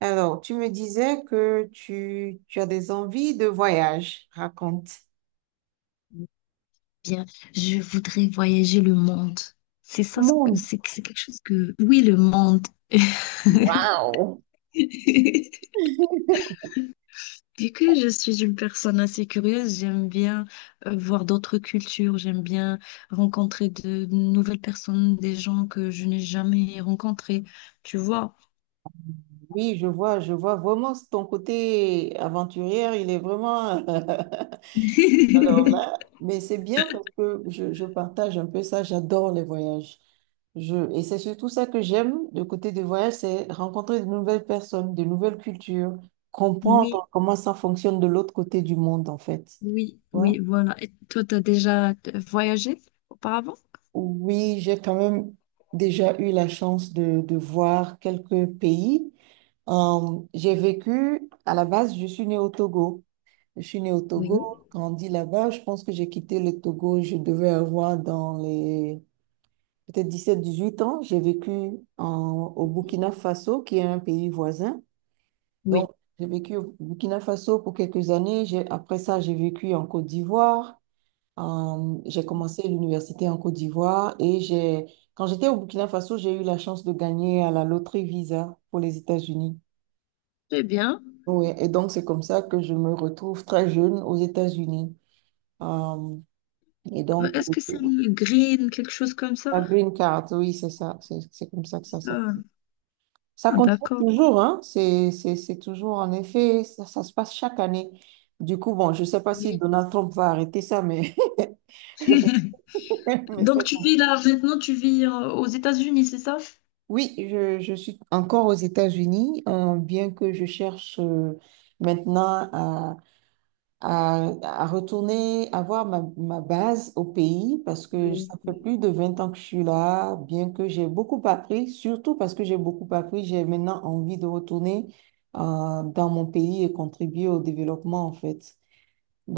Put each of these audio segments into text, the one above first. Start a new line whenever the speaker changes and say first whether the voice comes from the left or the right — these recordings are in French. right: Alors, tu me disais que tu as des envies de voyage. Raconte.
left: Bien, je voudrais voyager le monde. C'est
right: Au
left: ça,
right: monde.
left: c'est quelque chose que... Oui, le monde.
right: Waouh!
left: Vu que je suis une personne assez curieuse, j'aime bien voir d'autres cultures, j'aime bien rencontrer de nouvelles personnes, des gens que je n'ai jamais rencontrés, tu vois.
right: Oui, je vois vraiment ton côté aventurière, il est vraiment. Alors là, mais c'est bien parce que je partage un peu ça, j'adore les voyages. Et c'est surtout ça que j'aime, le côté des voyages, c'est rencontrer de nouvelles personnes, de nouvelles cultures,
left: Oui,
right: comprendre comment ça fonctionne de l'autre côté du monde, en fait.
left: oui,
right: Ouais.
left: oui, voilà. Et toi, t'as déjà voyagé auparavant?
right: Oui, j'ai quand même déjà eu la chance de voir quelques pays. J'ai vécu, à la base, je suis née au Togo. Je suis née au Togo,
left: Oui.
right: grandi là-bas. Je pense que j'ai quitté le Togo, je devais avoir dans les peut-être 17, 18 ans. J'ai vécu au Burkina Faso, qui est un pays voisin.
left: Oui.
right: Donc, j'ai vécu au Burkina Faso pour quelques années. Après ça, j'ai vécu en Côte d'Ivoire. J'ai commencé l'université en Côte d'Ivoire et j'ai, quand j'étais au Burkina Faso, j'ai eu la chance de gagner à la loterie Visa pour les États-Unis.
left: Très bien.
right: Oui, et donc c'est comme ça que je me retrouve très jeune aux États-Unis. Euh, et donc,
left: Est-ce que c'est le green, quelque chose comme
right: la
left: ça?
right: green card, oui, c'est ça, c'est comme ça que ça
left: Ça.
right: s'appelle. Ça
left: Ah,
right: continue
left: d'accord.
right: toujours, hein, c'est toujours en effet, ça se passe chaque année. Du coup, bon, je sais pas si
left: Oui,
right: Donald Trump va arrêter ça, mais, mais ça.
left: donc tu vis là maintenant, tu vis aux États-Unis, c'est ça?
right: Oui, je suis encore aux États-Unis, bien que je cherche maintenant à, retourner, avoir ma base au pays, parce que
left: Oui,
right: ça fait
left: oui,
right: plus de 20 ans que je suis là, bien que j'ai beaucoup appris, surtout parce que j'ai beaucoup appris, j'ai maintenant envie de retourner dans mon pays et contribuer au développement, en fait.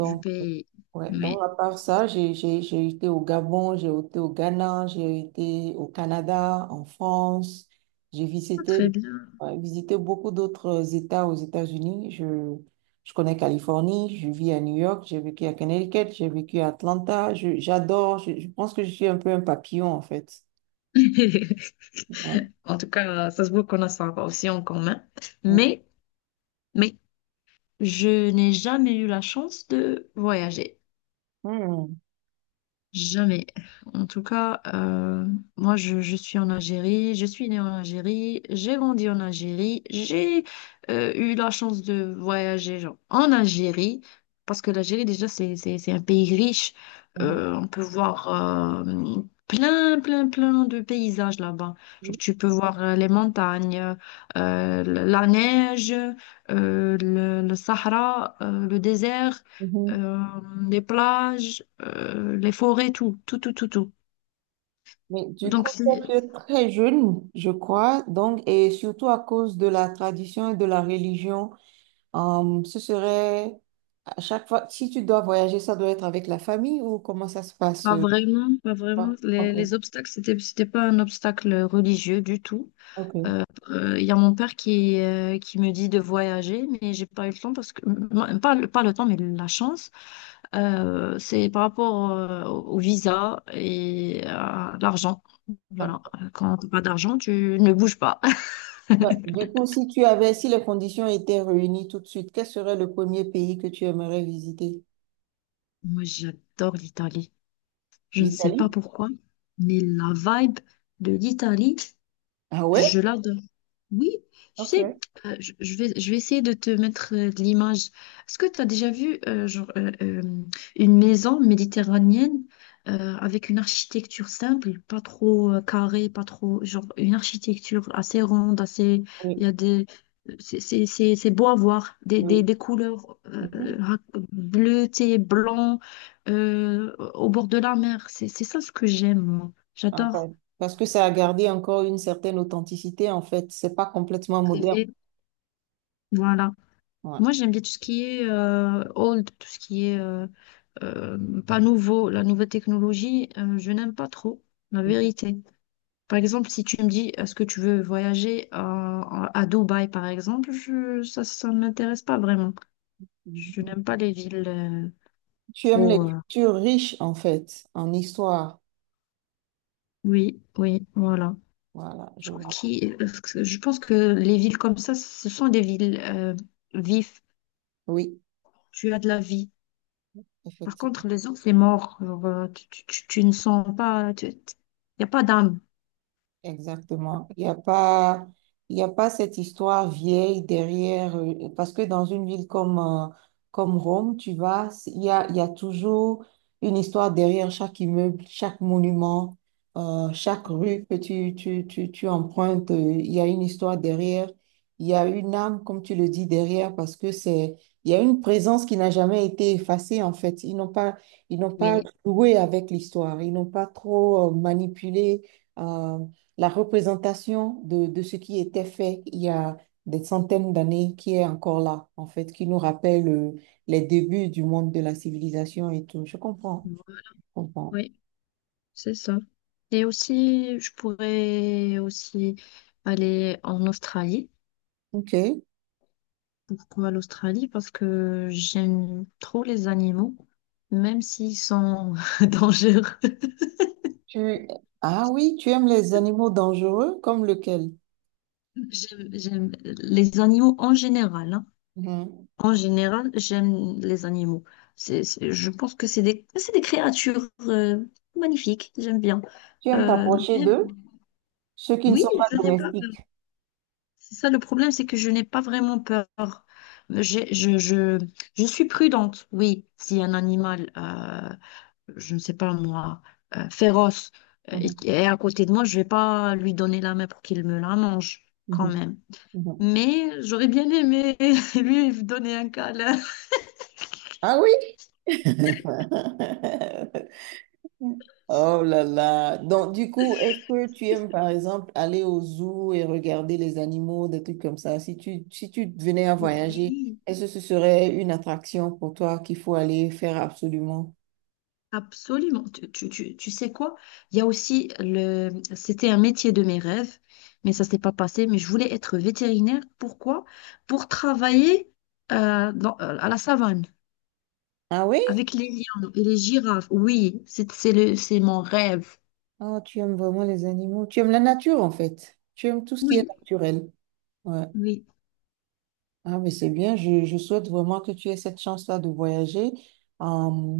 left: du pays.
right: ouais, donc
left: Oui.
right: à part ça, j'ai été au Gabon, j'ai été au Ghana, j'ai été au Canada, en France. J'ai
left: Ah, très
right: visité,
left: bien.
right: ouais, visité beaucoup d'autres États aux États-Unis. Je connais Californie, je vis à New York, j'ai vécu à Connecticut, j'ai vécu à Atlanta. J'adore, je pense que je suis un peu un papillon en fait. Ouais.
left: En tout cas, ça se voit qu'on a ça aussi en commun.
right: Mm.
left: Mais, mais, je n'ai jamais eu la chance de voyager.
right: Mm.
left: Jamais. En tout cas, moi, je suis en Algérie, je suis née en Algérie, j'ai grandi en Algérie, j'ai eu la chance de voyager genre, en Algérie, parce que l'Algérie, déjà, c'est un pays riche.
right: Mhm.
left: On peut voir plein, plein, plein de paysages là-bas. Genre, tu peux voir les montagnes, euh, la neige, le Sahara, le désert
right: Mhm.
left: euh, les plages, les forêts, tout, tout, tout, tout, tout.
right: Mais du coup,
left: Donc, c'est
right: toi, tu es très jeune, je crois, donc, et surtout à cause de la tradition et de la religion. Ce serait à chaque fois, si tu dois voyager, ça doit être avec la famille ou comment ça se passe?
left: pas
right: euh,
left: vraiment, pas vraiment,
right: quoi? Ok,
left: les obstacles, c'était pas un obstacle religieux du tout.
right: ok,
left: Il y a mon père qui me dit de voyager, mais j'ai pas eu le temps parce que, non, pas, pas le temps, mais la chance. C'est par rapport au visa et à l'argent. Voilà,
right: d'accord.
left: quand t'as pas d'argent, tu ne bouges pas.
right: Bah, du coup, si tu avais, si les conditions étaient réunies tout de suite, quel serait le premier pays que tu aimerais visiter?
left: Moi, j'adore l'Italie. Je ne sais
right: L'Italie?
left: pas pourquoi, mais la vibe de l'Italie,
right: Ah ouais?
left: je l'adore. Oui, tu
right: Ok.
left: sais, je vais essayer de te mettre de l'image. Est-ce que tu as déjà vu genre, une maison méditerranéenne avec une architecture simple, pas trop carrée, pas trop, genre une architecture assez ronde, assez, il y
right: Oui,
left: a des, c'est beau à voir,
right: oui.
left: des couleurs
right: Mhm.
left: rac- bleutées, blanc, au bord de la mer. C'est ça ce que j'aime, moi.
right: En
left: J'adore
right: fait, parce que ça a gardé encore une certaine authenticité, en fait. C'est pas complètement moderne.
left: rêver, voilà.
right: Ouais.
left: Moi, j'aime bien tout ce qui est old, tout ce qui est pas nouveau, la nouvelle technologie, je n'aime pas trop, la vérité. Par exemple, si tu me dis, est-ce que tu veux voyager à Dubaï, par exemple, je, ça ne m'intéresse pas vraiment. Je
right: Mhm.
left: n'aime pas les villes
right: Tu aimes les
left: trop...
right: cultures riches, en fait, en histoire.
left: oui, oui, voilà.
right: Voilà, je
left: Je crois
right: vois.
left: parce que je pense que les villes comme ça, ce sont des villes vives.
right: Oui,
left: Tu as de la vie. Par
right: effectivement.
left: contre, les autres, c'est mort. Genre, tu ne sens pas, il n'y a pas d'âme.
right: Exactement. Il n'y a pas, il y a pas cette histoire vieille derrière, parce que dans une ville comme, comme Rome, tu vas, il y a toujours une histoire derrière chaque immeuble, chaque monument, chaque rue que tu empruntes, il y a une histoire derrière, il y a une âme, comme tu le dis, derrière, parce que c'est, il y a une présence qui n'a jamais été effacée, en fait. Ils n'ont pas
left: Oui.
right: joué avec l'histoire, ils n'ont pas trop, manipulé. euh, la représentation de ce qui était fait il y a des centaines d'années qui est encore là, en fait, qui nous rappelle les débuts du monde de la civilisation et tout. Je comprends, je comprends.
left: Oui, c'est ça. Et aussi, je pourrais aussi aller en Australie.
right: Ok.
left: Pourquoi l'Australie? Parce que j'aime trop les animaux, même s'ils sont dangereux.
right: Tu... Ah oui, tu aimes les animaux dangereux comme lequel?
left: J'aime les animaux en général, hein.
right: Mhm.
left: En général, j'aime les animaux. Je pense que c'est des créatures magnifiques. J'aime bien.
right: Tu aimes
left: Euh,
right: t'approcher
left: bien-
right: d'eux, ceux qui ne
left: oui,
right: sont pas
left: je n'ai pas peur.
right: domestiques.
left: C'est ça le problème, c'est que je n'ai pas vraiment peur. J'ai- Je, je, je suis prudente. Oui, si un animal, je ne sais pas moi, féroce
right: Mhm,
left: est à côté de moi, je ne vais pas lui donner la main pour qu'il me la mange quand
right: mhm,
left: même.
right: mhm. Mhm.
left: Mais j'aurais bien aimé lui donner un câlin.
right: Ah oui? Mm. Oh là là. Donc, du coup, est-ce que tu aimes, par exemple, aller au zoo et regarder les animaux, des trucs comme ça? Si tu venais à voyager,
left: Oui.
right: est-ce que ce serait une attraction pour toi qu'il faut aller faire absolument?
left: Absolument. Tu sais quoi? Il y a aussi le... C'était un métier de mes rêves, mais ça s'est pas passé. Mais je voulais être vétérinaire. Pourquoi? Pour travailler à la savane
right: Ah oui?
left: avec les lions et les girafes. Oui, c'est mon rêve.
right: Oh, tu aimes vraiment les animaux. Tu aimes la nature, en fait. Tu aimes tout ce qui est
left: Oui,
right: naturel. Ouais.
left: oui,
right: Ah, mais c'est bien. Je souhaite vraiment que tu aies cette chance-là de voyager. Euh,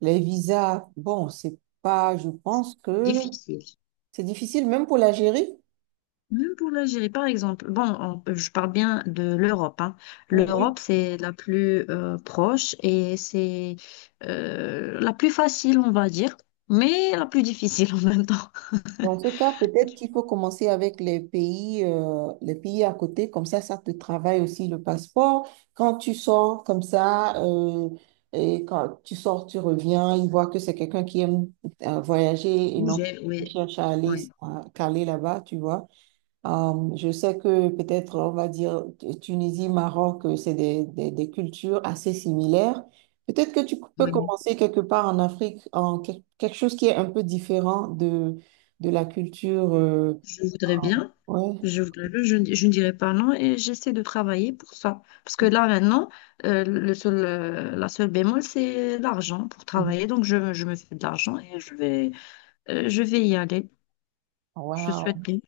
right: les visas, bon, c'est pas, je pense que
left: difficile.
right: c'est difficile, même pour l'Algérie.
left: Même pour l'Algérie, par exemple, bon, je parle bien de l'Europe, hein.
right: Mm. Oui.
left: L'Europe, c'est la plus proche et c'est la plus facile, on va dire, mais la plus difficile en même temps.
right: Dans ce cas, peut-être qu'il faut commencer avec les pays à côté, comme ça te travaille aussi le passeport. Quand tu sors comme ça, et quand tu sors, tu reviens, ils voient que c'est quelqu'un qui aime voyager et non
left: Bouger,
right: qui
left: oui,
right: cherche à aller,
left: oui,
right: à caler là-bas, tu vois. Je sais que peut-être, on va dire, Tunisie, Maroc, c'est des cultures assez similaires. Peut-être que tu peux
left: oui.
right: commencer quelque part en Afrique, en quelque chose qui est un peu différent de la culture. euh,
left: Je voudrais bien,
right: ouais.
left: je voudrais bien, je ne dirais pas non et j'essaie de travailler pour ça. Parce que là, maintenant, la seule bémol, c'est l'argent pour
right: Mhm.
left: travailler. Donc, je me fais de l'argent et je vais y aller. Je
right: Wow,
left: souhaite bien.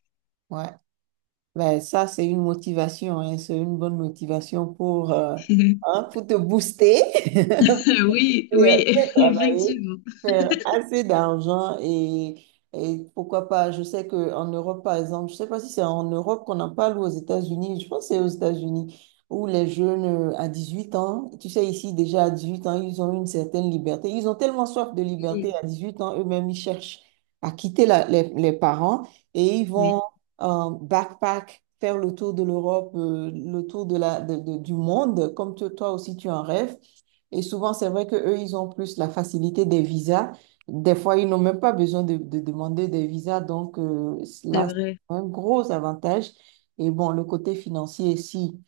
right: ouais. Ben, ça, c'est une motivation, hein. C'est une bonne motivation pour, hein, pour te booster
left: Oui,
right: et
left: oui,
right: bien travailler.
left: effectivement.
right: Faire assez d'argent et, pourquoi pas, je sais qu'en Europe, par exemple, je sais pas si c'est en Europe qu'on en parle ou aux États-Unis, je pense que c'est aux États-Unis, où les jeunes à 18 ans, tu sais, ici déjà à 18 ans, ils ont une certaine liberté. Ils ont tellement soif de liberté
left: Oui,
right: à 18 ans, eux-mêmes, ils cherchent à quitter les parents et ils
left: oui,
right: vont backpack. Faire le tour de l'Europe, le tour de la, de- du monde, comme toi aussi tu en rêves. Et souvent, c'est vrai que eux, ils ont plus la facilité des visas. Des fois, ils n'ont même pas besoin de demander des visas. Donc,
left: c'est
right: là, c'est
left: vrai.
right: un gros avantage. Et bon, le côté financier, si,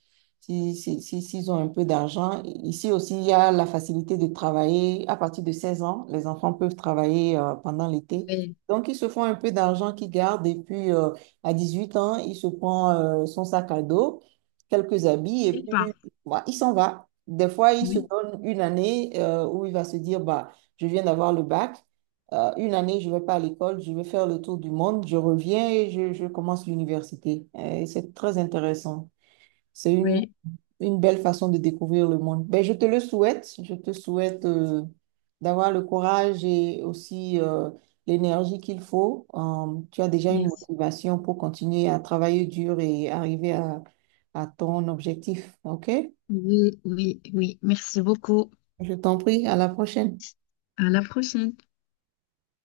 right: si, si, si- s'ils ont un peu d'argent. Ici aussi, il y a la facilité de travailler à partir de 16 ans. Les enfants peuvent travailler pendant l'été.
left: Oui.
right: Donc, ils se font un peu d'argent qu'ils gardent. Et puis, à 18 ans, il se prend son sac à dos, quelques habits, et
left: Et pas.
right: puis, voilà, il s'en va. Des fois, il se
left: Oui,
right: donne une année où il va se dire, bah, je viens d'avoir le bac, une année, je ne vais pas à l'école, je vais faire le tour du monde, je reviens et je commence l'université. Et c'est très intéressant. C'est une,
left: oui,
right: une belle façon de découvrir le monde. Ben, je te le souhaite. Je te souhaite d'avoir le courage et aussi l'énergie qu'il faut. Tu as déjà une
left: merci.
right: motivation pour continuer à travailler dur et arriver à ton objectif. OK?
left: Oui, oui, oui. Merci beaucoup.
right: Je t'en prie, à la prochaine.
left: À la prochaine.